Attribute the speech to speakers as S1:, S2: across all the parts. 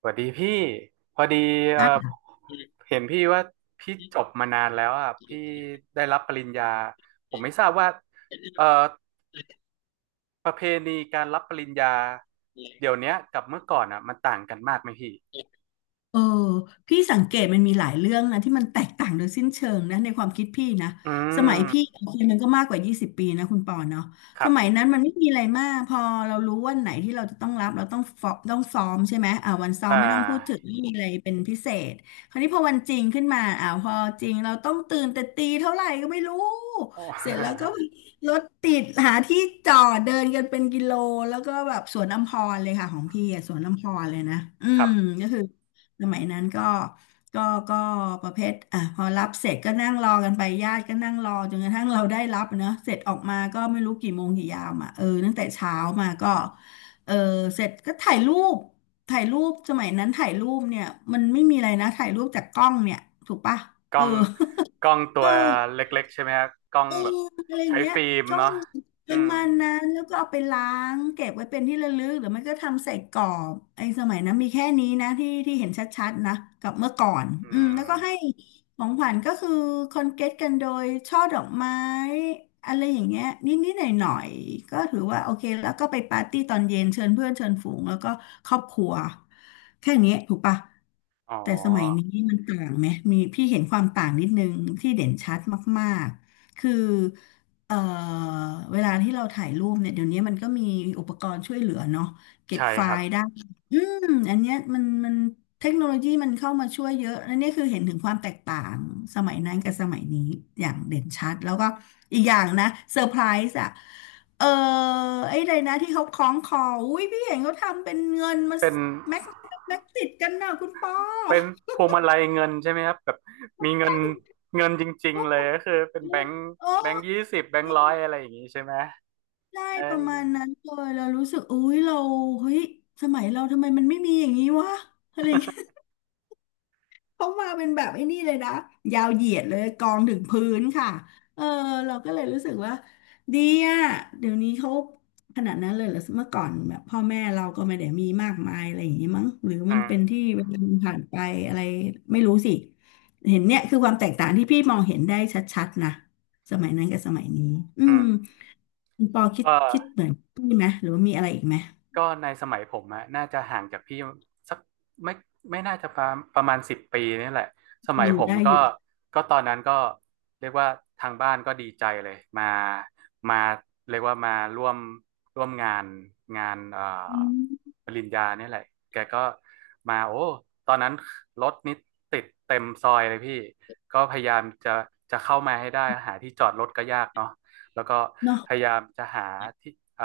S1: สวัสดีพี่พอดีเอ่อ
S2: อ่
S1: เห็นพี่ว่าพี่จบมานานแล้วอ่ะพี่ได้รับปริญญาผมไม่ทราบว่าเอ่อประเพณีการรับปริญญาเดี๋ยวเนี้ยกับเมื่อก่อนอ่ะมันต่างกันมากไหมพี่
S2: ะ เออพี่สังเกตมันมีหลายเรื่องนะที่มันแตกต่างโดยสิ้นเชิงนะในความคิดพี่นะ
S1: อื
S2: สมัยพี่
S1: ม
S2: โอเคมันก็มากกว่า20ปีนะคุณปอเนาะ
S1: ค
S2: ส
S1: รั
S2: มัย
S1: บ
S2: นั้นมันไม่มีอะไรมากพอเรารู้วันไหนที่เราจะต้องรับเราต้องฟอต้องซ้อมใช่ไหมอ่าวันซ้อ
S1: อ่
S2: มไม่ต้องพูดถึง
S1: า
S2: ไม่มีอะไรเป็นพิเศษคราวนี้พอวันจริงขึ้นมาพอจริงเราต้องตื่นแต่ตีเท่าไหร่ก็ไม่รู้
S1: โอ้
S2: เสร็จแล้วก็รถติดหาที่จอดเดินกันเป็นกิโลแล้วก็แบบสวนอัมพรเลยค่ะของพี่อะสวนอัมพรเลยนะอื
S1: ครั
S2: ม
S1: บ
S2: ก็คือ สมัยนั้นก็ก็ประเภทอ่ะพอรับเสร็จก็นั่งรอกันไปญาติก็นั่งรอจนกระทั่งเราได้รับเนอะเสร็จออกมาก็ไม่รู้กี่โมงกี่ยามอ่ะเออตั้งแต่เช้ามาก็เออเสร็จก็ถ่ายรูปถ่ายรูปสมัยนั้นถ่ายรูปเนี่ยมันไม่มีอะไรนะถ่ายรูปจากกล้องเนี่ยถูกปะ
S1: ก
S2: เอ
S1: ล้
S2: อ
S1: องกล้อง ตั
S2: เออ
S1: วเล็กๆใช่ไหมฮะกล้องแบบ
S2: อะไรอย่า
S1: ใช้
S2: งเงี้ย
S1: ฟิล์ม
S2: จ้อ
S1: เนาะ
S2: งป
S1: อื
S2: ระ
S1: ม
S2: มาณนั้นแล้วก็เอาไปล้างเก็บไว้เป็นที่ระลึกหรือไม่ก็ทำใส่กรอบไอ้สมัยนั้นมีแค่นี้นะที่ที่เห็นชัดๆนะกับเมื่อก่อน
S1: อื
S2: อืมแล้วก็
S1: ม
S2: ให้ของขวัญก็คือคอนเกตกันโดยช่อดอกไม้อะไรอย่างเงี้ยนิดๆหน่อยๆก็ถือว่าโอเคแล้วก็ไปปาร์ตี้ตอนเย็นเชิญเพื่อนเชิญฝูงแล้วก็ครอบครัวแค่นี้ถูกปะ
S1: อ๋อ
S2: แต่สมัยนี้มันต่างไหมมีพี่เห็นความต่างนิดนึงที่เด่นชัดมากๆคือ เอ่อเวลาที่เราถ่ายรูปเนี่ยเดี๋ยวนี้มันก็มีอุปกรณ์ช่วยเหลือเนาะเก็บ
S1: ใช่
S2: ไฟ
S1: ครับ
S2: ล์ได้อืมอันเนี้ยมันเทคโนโลยีมันเข้ามาช่วยเยอะอันนี้คือเห็นถึงความแตกต่างสมัยนั้นกับสมัยนี้อย่างเด่นชัดแล้วก็อีกอย่างนะเซอร์ไพรส์อ่ะเออไอ้ใดนะที่เขาคล้องคออุ้ยพี่เห็นเขาทำเป็นเงินมา
S1: เป็น
S2: แม็กแม็กติดกันนะคุณปอ
S1: เป็นพวงมาลัยเงินใช่ไหมครับแบบมีเงินเงินจริง
S2: โอ้
S1: ๆเลยก็คือเป็นแบงค์
S2: โอ้
S1: แบงค์20แบงค์ร้อยอะไรอย่างงี้ใช่ไหม
S2: ใช่
S1: เ
S2: ประมาณ
S1: อ
S2: นั้นเลยเรารู้สึกอุ้ยเราเฮ้ยสมัยเราทำไมมันไม่มีอย่างนี้วะอะไรเงี้ย เขามาเป็นแบบไอ้นี่เลยนะยาวเหยียดเลยกองถึงพื้นค่ะเออเราก็เลยรู้สึกว่าดีอะเดี๋ยวนี้เขาขนาดนั้นเลยเหรอเมื่อก่อนแบบพ่อแม่เราก็ไม่ได้มีมากมายอะไรอย่างนี้มั้งหรือ
S1: ออื
S2: มันเป็นที่
S1: ม
S2: เวลามันผ่านไปอะไรไม่รู้สิเห็นเนี่ยคือความแตกต่างที่พี่มองเห็นได้ชัดๆนะสมัยนั้นกับสมัยนี้อื
S1: อื
S2: ม
S1: ม
S2: คุณปอคิด
S1: ก็
S2: คิดเหมือนพี่ไหมหรือว่ามีอะไรอีกไหม
S1: ก็ในสมัยผมอะน่าจะห่างจากพี่สักไม่ไม่น่าจะประมาณ10 ปีนี่แหละส
S2: อื
S1: มัย
S2: ม
S1: ผม
S2: ได้
S1: ก็
S2: อยู่
S1: ก็ตอนนั้นก็เรียกว่าทางบ้านก็ดีใจเลยมาเรียกว่ามาร่วมร่วมงาน
S2: อืม
S1: ปริญญาเนี่ยแหละแกก็มาโอ้ตอนนั้นรถนี่ติดเต็มซอยเลยพี่ก็พยายามจะเข้ามาให้ได้หาที่จอดรถก็ยากเนาะ แล้วก็
S2: เนาะ
S1: พยายามจะหาที่อ่า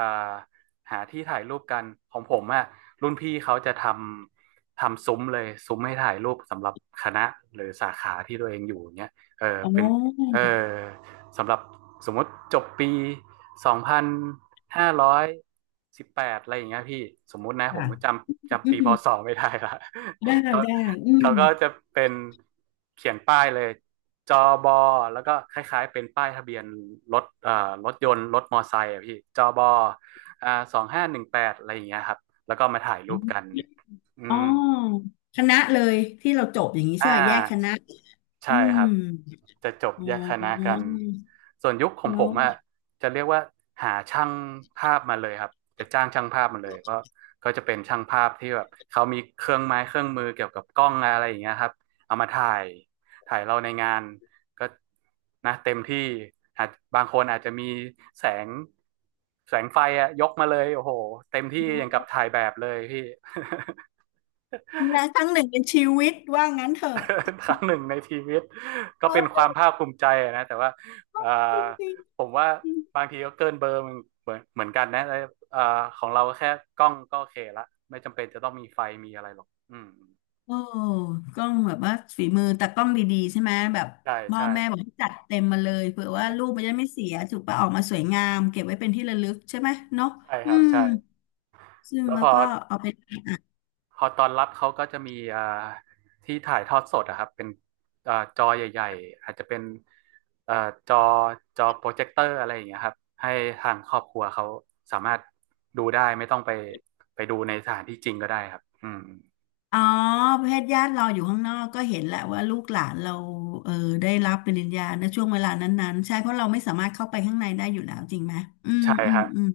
S1: หาที่ถ่ายรูปกันของผมอะรุ่นพี่เขาจะทำซุ้มเลยซุ้มให้ถ่ายรูปสำหรับคณะหรือสาขาที่ตัวเองอยู่เนี้ยเออ
S2: อ๋อ
S1: เป็นเออสำหรับสมมติจบปี2518อะไรอย่างเงี้ยพี่สมมุตินะผม
S2: ค่ะ
S1: จำ
S2: อื
S1: จำปี
S2: ม
S1: พศไม่ได้ละ
S2: ได้ เล
S1: เขา
S2: ยได้อืม
S1: เขาก็จะเป็นเขียนป้ายเลยจอบอแล้วก็คล้ายๆเป็นป้ายทะเบียนรถรถยนต์รถมอไซค์อะพี่จอบอ2518อะไรอย่างเงี้ยครับแล้วก็มาถ่ายรูปกันอื
S2: อ๋อ
S1: ม
S2: คณะเลยที่เราจบอย่างนี้
S1: อ่
S2: ใช่ไหมแยกคณะ
S1: าใช่
S2: อื
S1: ค
S2: ม
S1: รับจะจบ
S2: อ๋
S1: แยกคณะกั
S2: อ
S1: นส่วนยุคของผ
S2: แล้ว
S1: มอะจะเรียกว่าหาช่างภาพมาเลยครับจะจ้างช่างภาพมาเลยก็จะเป็นช่างภาพที่แบบเขามีเครื่องไม้เครื่องมือเกี่ยวกับกล้องอะไรอย่างเงี้ยครับเอามาถ่ายเราในงานก็นะเต็มที่อาจบางคนอาจจะมีแสงแสงไฟอะยกมาเลยโอ้โหเต็มที่อย่างกับถ่ายแบบเลยพี่
S2: นะครั้งหนึ่งในชีวิตว่างั้นเถอะ
S1: ครั้งหนึ่งในชีวิตก็เป็นค
S2: เออ
S1: วามภาคภูมิใจนะแต่ว่า
S2: จริงๆ
S1: ผมว่าบางทีก็เกินเบอร์เหมือนกันนะแ่ของเราแค่กล้องก็โอเคละไม่จำเป็นจะต้องมีไฟมีอะไรหรอกอืม
S2: โอ้กล้องแบบว่าฝีมือแต่กล้องดีๆใช่ไหมแบบ
S1: ใช่
S2: พ่อ
S1: ใช่
S2: แม่บอกให้จัดเต็มมาเลยเผื่อว่ารูปมันจะไม่เสียถูกปะออกมาสวยงามเก็บไว้เป็นที่ระลึกใช่ไหมเนาะ
S1: ใช่ค
S2: อื
S1: รับ
S2: ม
S1: ใช่
S2: ซึ่ง
S1: แล้ว
S2: แล้
S1: พ
S2: ว
S1: อ
S2: ก็เอาไป
S1: พอตอนรับเขาก็จะมีที่ถ่ายทอดสดอะครับเป็นจอใหญ่ๆอาจจะเป็นอ่าจอจอโปรเจคเตอร์อะไรอย่างเงี้ยครับให้ทางครอบครัวเขาสามารถดูได้ไม่ต้องไปดูในสถานที่จริงก็ได้ครับอืม
S2: อ๋อประเภทญาติเราอยู่ข้างนอกก็เห็นแหละว่าลูกหลานเราเออได้รับปริญญาในช่วงเวลานั้นๆใช่เพราะเราไม่สามารถเข้าไปข้างในได้อยู่แล้วจริงไหมอืม
S1: ใช่
S2: อื
S1: ค
S2: ม
S1: รับ
S2: อืม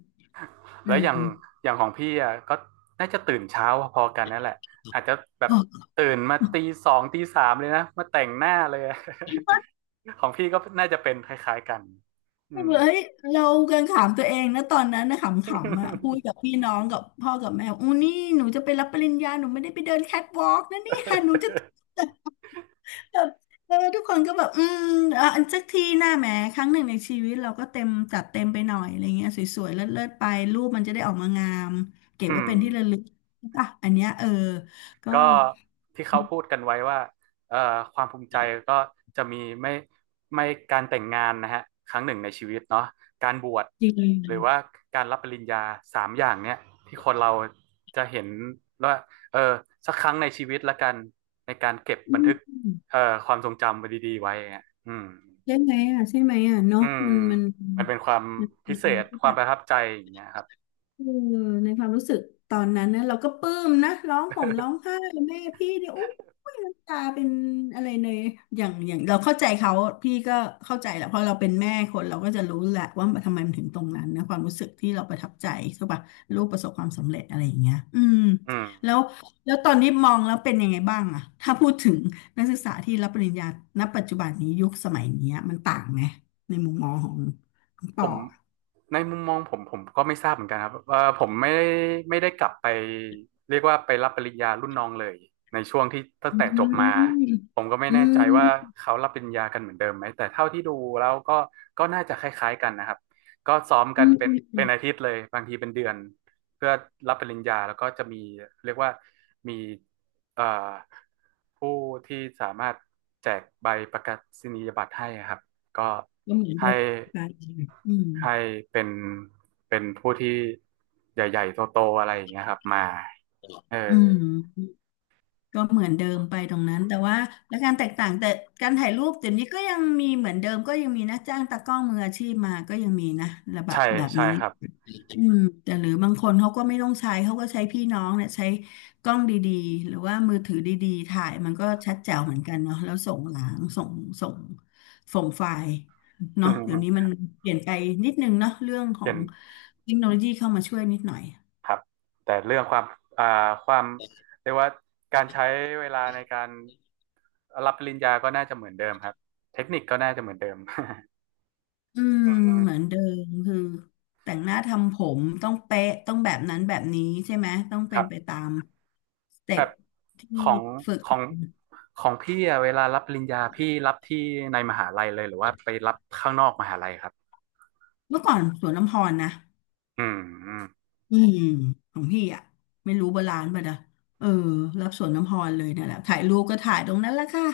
S2: เอ
S1: แล้
S2: อ
S1: วอย่างของพี่อ่ะก็น่าจะตื่นเช้าพอๆกันนั่นแหละอาจจะแบบ
S2: โ
S1: ตื่นมาตีสองตีสามเลยนะมาแต่งหน้าเลยอะ
S2: อ้
S1: ของพี่ก็น่าจะเป็นคล้ายๆกันอื
S2: แบบ
S1: ม
S2: เฮ้ยเรากันขำตัวเองนะตอนนั้นนะขำๆอ่ะพูดกับ พี่น้องกับพ่อกับแม่อู้นี่หนูจะไปรับปริญญาหนูไม่ได้ไปเดินแคทวอล์กนะเนี่ยหนูจะ แบบเออทุกคนก็แบบอืมเอออันสักทีหน้าแหมครั้งหนึ่งในชีวิตเราก็เต็มจัดเต็มไปหน่อยอะไรเงี้ยสวยๆเลิศๆไปรูปมันจะได้ออกมางามเก็บ
S1: อื
S2: ไว้
S1: ม
S2: เป็นที่ระลึกอ่ะอันเนี้ยเออก็
S1: ก็ที่เขาพูดกันไว้ว่าเอ่อความภูมิใจก็จะมีไม่ไม่การแต่งงานนะฮะครั้งหนึ่งในชีวิตเนาะการบวช
S2: จริ
S1: หรือ
S2: ง
S1: ว่าการรับปริญญาสามอย่างเนี้ยที่คนเราจะเห็นว่าเออสักครั้งในชีวิตละกันในการเก็บ
S2: อื
S1: บันทึก
S2: ม
S1: เอ่อความทรงจำไว้ดีๆไว้อะอืม
S2: ใช่ไหมอ่ะใช่ไหมอ่ะเนาะ
S1: อืม
S2: มันมัน
S1: มันเป็นความ
S2: มั
S1: พิเศ
S2: น
S1: ษ
S2: ที่
S1: ค
S2: แบ
S1: วาม
S2: บ
S1: ประทับใจอย่างเงี้ยครับ
S2: เในความรู้สึกตอนนั้นนะเราก็ปลื้มนะร้องห่มร้องไห้แม่พี่เนี่ยโอ้ยน้ำตาเป็นอะไรเลยอย่างอย่างเราเข้าใจเขาพี่ก็เข้าใจแหละเพราะเราเป็นแม่คนเราก็จะรู้แหละว่าทำไมมันถึงตรงนั้นนะความรู้สึกที่เราประทับใจใช่ปะลูกประสบความสำเร็จอะไรอย่างเงี้ยอืม
S1: อืม
S2: แล้วแล้วตอนนี้มองแล้วเป็นยังไงบ้างอะถ้าพูดถึงนักศึกษาที่รับปริญญาณปัจจุบันนี้ยุคสมัยเนี้ยมันต่างไหมในมุมมองของของป
S1: ผ
S2: อ
S1: ม
S2: ะ
S1: ในมุมมองผมก็ไม่ทราบเหมือนกันครับว่าผมไม่ได้กลับไปเรียกว่าไปรับปริญญารุ่นน้องเลยในช่วงที่ตั้ง
S2: อื
S1: แต่จบมา
S2: ม
S1: ผมก็ไม่
S2: อื
S1: แน่ใจว่า
S2: ม
S1: เขารับปริญญากันเหมือนเดิมไหมแต่เท่าที่ดูแล้วก็น่าจะคล้ายๆกันนะครับก็ซ้อมกั
S2: อื
S1: น
S2: ม
S1: เป็น
S2: อืมอื
S1: เป็น
S2: ม
S1: อาทิตย์เลยบางทีเป็นเดือนเพื่อรับปริญญาแล้วก็จะมีเรียกว่ามีเอ่อผู้ที่สามารถแจกใบประกาศนียบัตรให้ครับก็
S2: ก็เหมือนเดิ
S1: ให้
S2: มไปอืม
S1: ให้เป็นเป็นผู้ที่ใหญ่ๆโตๆอะไรอย่างเงี้ยครับมาเออ
S2: อืมก็เหมือนเดิมไปตรงนั้นแต่ว่าและการแตกต่างแต่การถ่ายรูปเดี๋ยวนี้ก็ยังมีเหมือนเดิมก็ยังมีนะจ้างตากล้องมืออาชีพมาก็ยังมีนะระแบบ
S1: ใช่
S2: แบบ
S1: ใช่
S2: นี้
S1: ครับ
S2: อืมแต่หรือบางคนเขาก็ไม่ต้องใช้เขาก็ใช้พี่น้องเนี่ยใช้กล้องดีๆหรือว่ามือถือดีๆถ่ายมันก็ชัดแจ๋วเหมือนกันเนาะแล้วส่งหลังส่งส่งไฟล์
S1: อื
S2: เนาะเดี๋
S1: ม
S2: ยวนี้มันเปลี่ยนไปนิดนึงเนาะเรื่องขอ
S1: เป็
S2: ง
S1: น
S2: เทคโนโลยีเข้ามาช่วยนิดหน่อย
S1: ครับแต่เรื่องอ่าความเรียกว่าการใช้เวลาในการรับปริญญาก็น่าจะเหมือนเดิมครับเทคนิคก็น่าจะเหมือนเดิม
S2: อืม
S1: อืม
S2: เหมือนเดิมคือแต่งหน้าทำผมต้องเป๊ะต้องแบบนั้นแบบนี้ใช่ไหมต้อง
S1: ค
S2: เป็
S1: รั
S2: นไป
S1: บ
S2: ตามสเต็
S1: แบ
S2: ป
S1: บ
S2: ที่
S1: ของ
S2: ฝึก
S1: ของของพี่อะเวลารับปริญญาพี่รับที่ในมหาลัยเลยหรือว่าไปรับข้างนอกมหาลัยครับ
S2: เมื่อก่อนสวนลำพรนะ
S1: อืมอืม
S2: อืมของพี่อ่ะไม่รู้โบราณป่ะนะเออรับสวนน้ำพรเลยนั่นแหละถ่ายรูปก็ถ่ายตรงนั้นแหละค่ะ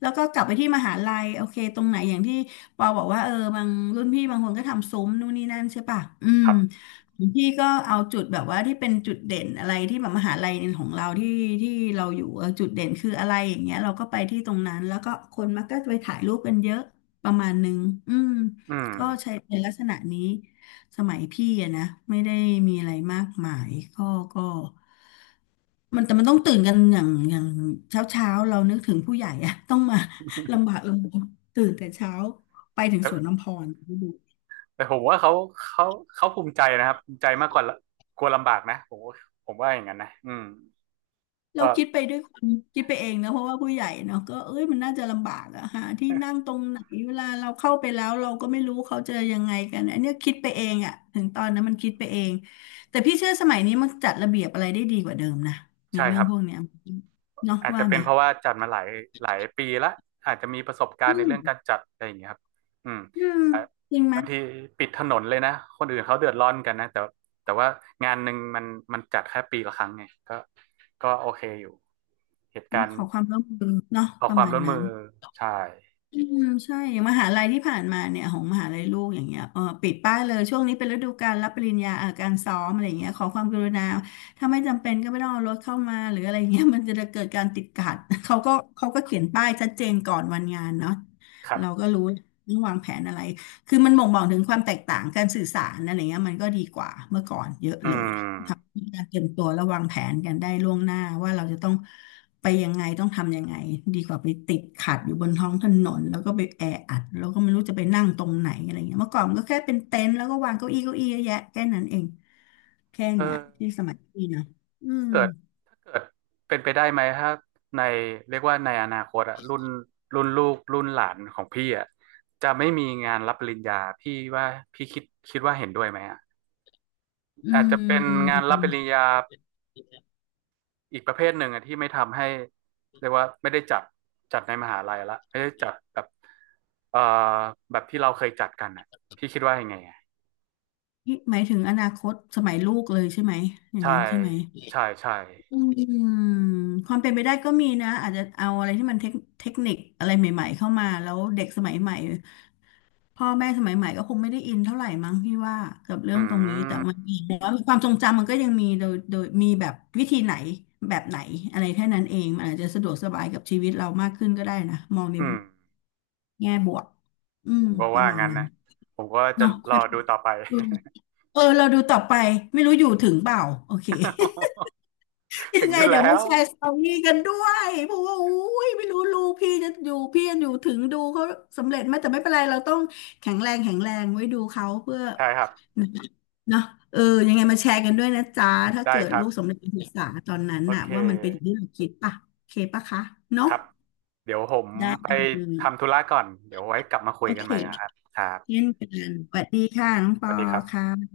S2: แล้วก็กลับไปที่มหาลัยโอเคตรงไหนอย่างที่ปอบอกว่าเออบางรุ่นพี่บางคนก็ทำซุ้มนู่นนี่นั่นใช่ป่ะอื
S1: ค
S2: ม
S1: รับ
S2: ของพี่ก็เอาจุดแบบว่าที่เป็นจุดเด่นอะไรที่แบบมหาลัยของเราที่เราอยู่เออจุดเด่นคืออะไรอย่างเงี้ยเราก็ไปที่ตรงนั้นแล้วก็คนมักก็ไปถ่ายรูปกันเยอะประมาณนึงอืม
S1: อืม
S2: ก็ใช้เป็นลักษณะนี้ สมัยพี่อะนะไม่ได้มีอะไรมากมายก็มันแต่มันต้องตื่นกันอย่างเช้าเช้าเรานึกถึงผู้ใหญ่อะ ต้องมา ลำ บากลำบนตื่นแต่เช้าไปถึง
S1: แล้ว
S2: สวนน้ำพรดู
S1: แต่ผมว่าเขาเขาภูมิใจนะครับภูมิใจมากกว่าละกลัวลำบากนะผมว่าผมว่าอย่างนั้นนะอืม
S2: เรา
S1: ก็
S2: คิดไปด้วยคนคิดไปเองนะเพราะว่าผู้ใหญ่เนาะก็เอ้ยมันน่าจะลำบากอะหาที่นั่งตรงไหนเวลาเราเข้าไปแล้วเราก็ไม่รู้เขาจะยังไงกันอันเนี้ยคิดไปเองอะถึงตอนนั้นมันคิดไปเองแต่พี่เชื่อสมัยนี้มันจัดระเบียบอะไรได้ดีกว่าเดิมนะใน
S1: ใช่
S2: เรื่
S1: ค
S2: อง
S1: รับ
S2: พวกเนี้ยเนาะ
S1: อาจจะ
S2: ว่า
S1: เป็
S2: ไหม
S1: นเพราะว่าจัดมาหลายหลายปีละอาจจะมีประสบการ
S2: อื
S1: ณ์ใน
S2: ม
S1: เรื่องการจัดอะไรอย่างเงี้ยครับอืม
S2: อืม
S1: อ่ะ
S2: จริงไหม
S1: บางทีปิดถนนเลยนะคนอื่นเขาเดือดร้อนกันนะแต่ว่างานหนึ่งมันจัดแค่ปีละครั้งไงก็ก็โอเคอยู่เหตุ
S2: ต้
S1: กา
S2: อง
S1: ร
S2: ข
S1: ณ์
S2: อความร่วมมือเนาะ
S1: ขอ
S2: ป
S1: ค
S2: ระ
S1: วาม
S2: มาณ
S1: ร่วมมื
S2: นั้น
S1: อใช่
S2: อืมใช่อย่างมหาลัยที่ผ่านมาเนี่ยของมหาลัยลูกอย่างเงี้ยเออปิดป้ายเลยช่วงนี้เป็นฤดูการรับปริญญาการซ้อมอะไรเงี้ยขอความกรุณาถ้าไม่จำเป็นก็ไม่ต้องเอารถเข้ามาหรืออะไรเงี้ยมันจะเกิดการติดขัด เขาก็เขียนป้ายชัดเจนก่อนวันงานเนาะ
S1: ครั
S2: เรา
S1: บ
S2: ก็รู้ต้องวางแผนอะไรคือมันบ่งบอกถึงความแตกต่างการสื่อสารอะไรเงี้ยมันก็ดีกว่าเมื่อก่อนเยอะ
S1: อื
S2: เลย
S1: ม
S2: มีการเตรียมตัวและวางแผนกันได้ล่วงหน้าว่าเราจะต้องไปยังไงต้องทำยังไงดีกว่าไปติดขัดอยู่บนท้องถนนแล้วก็ไปแออัดแล้วก็ไม่รู้จะไปนั่งตรงไหนอะไรเงี้ยเมื่อก่อนมันก็แค่เป็นเต็นท์แล้วก็วางเก้าอี้เก้าอี้เยอะแยะแค่นั้นเองแค่
S1: เอ
S2: เนี้ยที่
S1: อ
S2: สมัยพี่นะอืม
S1: เกิด เกิดเป็นไปได้ไหมถ้าในเรียกว่าในอนาคตอะรุ่นลูกรุ่นหลานของพี่อะจะไม่มีงานรับปริญญาพี่ว่าพี่คิดว่าเห็นด้วยไหมอะ
S2: อื
S1: อาจจะเป็นงาน
S2: ม
S1: รับปริญญาอีกประเภทหนึ่งอะที่ไม่ทำให้เรียกว่าไม่ได้จัดในมหาลัยละไม่ได้จัดแบบเอ่อแบบที่เราเคยจัดกันอะพี่คิดว่ายังไงอะ
S2: นี่หมายถึงอนาคตสมัยลูกเลยใช่ไหมอย่าง
S1: ใช่
S2: นั้นใช่ไหม
S1: ใช่ใช่
S2: อืมความเป็นไปได้ก็มีนะอาจจะเอาอะไรที่มันเทคนิคอะไรใหม่ๆเข้ามาแล้วเด็กสมัยใหม่ พ่อแม่สมัยใหม่ก็คงไม่ได้อินเท่าไหร่มั้งพี่ว่ากับเรื่อง
S1: อื
S2: ตรงนี้แต่มัน
S1: ม
S2: มีแต่ว่าความทรงจำมันก็ยังมีโดยมีแบบวิธีไหนแบบไหนอะไรแค่นั้นเองมันอาจจะสะดวกสบายกับชีวิตเรามากขึ้นก็ได้นะมองใน
S1: อืม
S2: แง่บวกอื
S1: ผ
S2: ม
S1: มก็
S2: ประ
S1: ว่า
S2: มาณ
S1: งั้น
S2: นั้น
S1: นะผมก็จะ
S2: เนาะ
S1: รอดูต่อไป
S2: ดูเออเราดูต่อไปไม่รู้อยู่ถึงเปล่าโอเค ยั
S1: ถึ
S2: ง
S1: ง
S2: ไง
S1: อยู่
S2: เดี๋ยว
S1: แล้
S2: มา
S1: ว
S2: แชร์สตอรี่กันด้วยเพราะว่าอุ้ยไม่รู้ลูกพี่จะอยู่พี่จะอยู่ถึงดูเขาสำเร็จไหมแต่ไม่เป็นไรเราต้องแข็งแรงไว้ดูเขาเพื่อ
S1: ใช่ครับ
S2: นะเนาะเออยังไงมาแชร์กันด้วยนะจ๊ะถ้า
S1: ได้
S2: เกิด
S1: ครั
S2: ลู
S1: บ
S2: กสำเร็จการศึกษาตอนนั้น
S1: โอ
S2: น่ะ
S1: เค
S2: ว่ามันเป็นอย่างที่เราคิดป่ะโอเคป่ะคะ
S1: ค
S2: เนาะ
S1: รับเดี๋ยวผม
S2: ได้
S1: ไป
S2: เล
S1: ทำ
S2: ย
S1: ธุระก่อนเดี๋ยวไว้กลับมาคุย
S2: โอ
S1: กั
S2: เค
S1: นใหม่นะครับครับ
S2: เช่นกันสวัสดีค่ะน้องป
S1: ส
S2: อ
S1: วัสดีครับ
S2: ค่ะ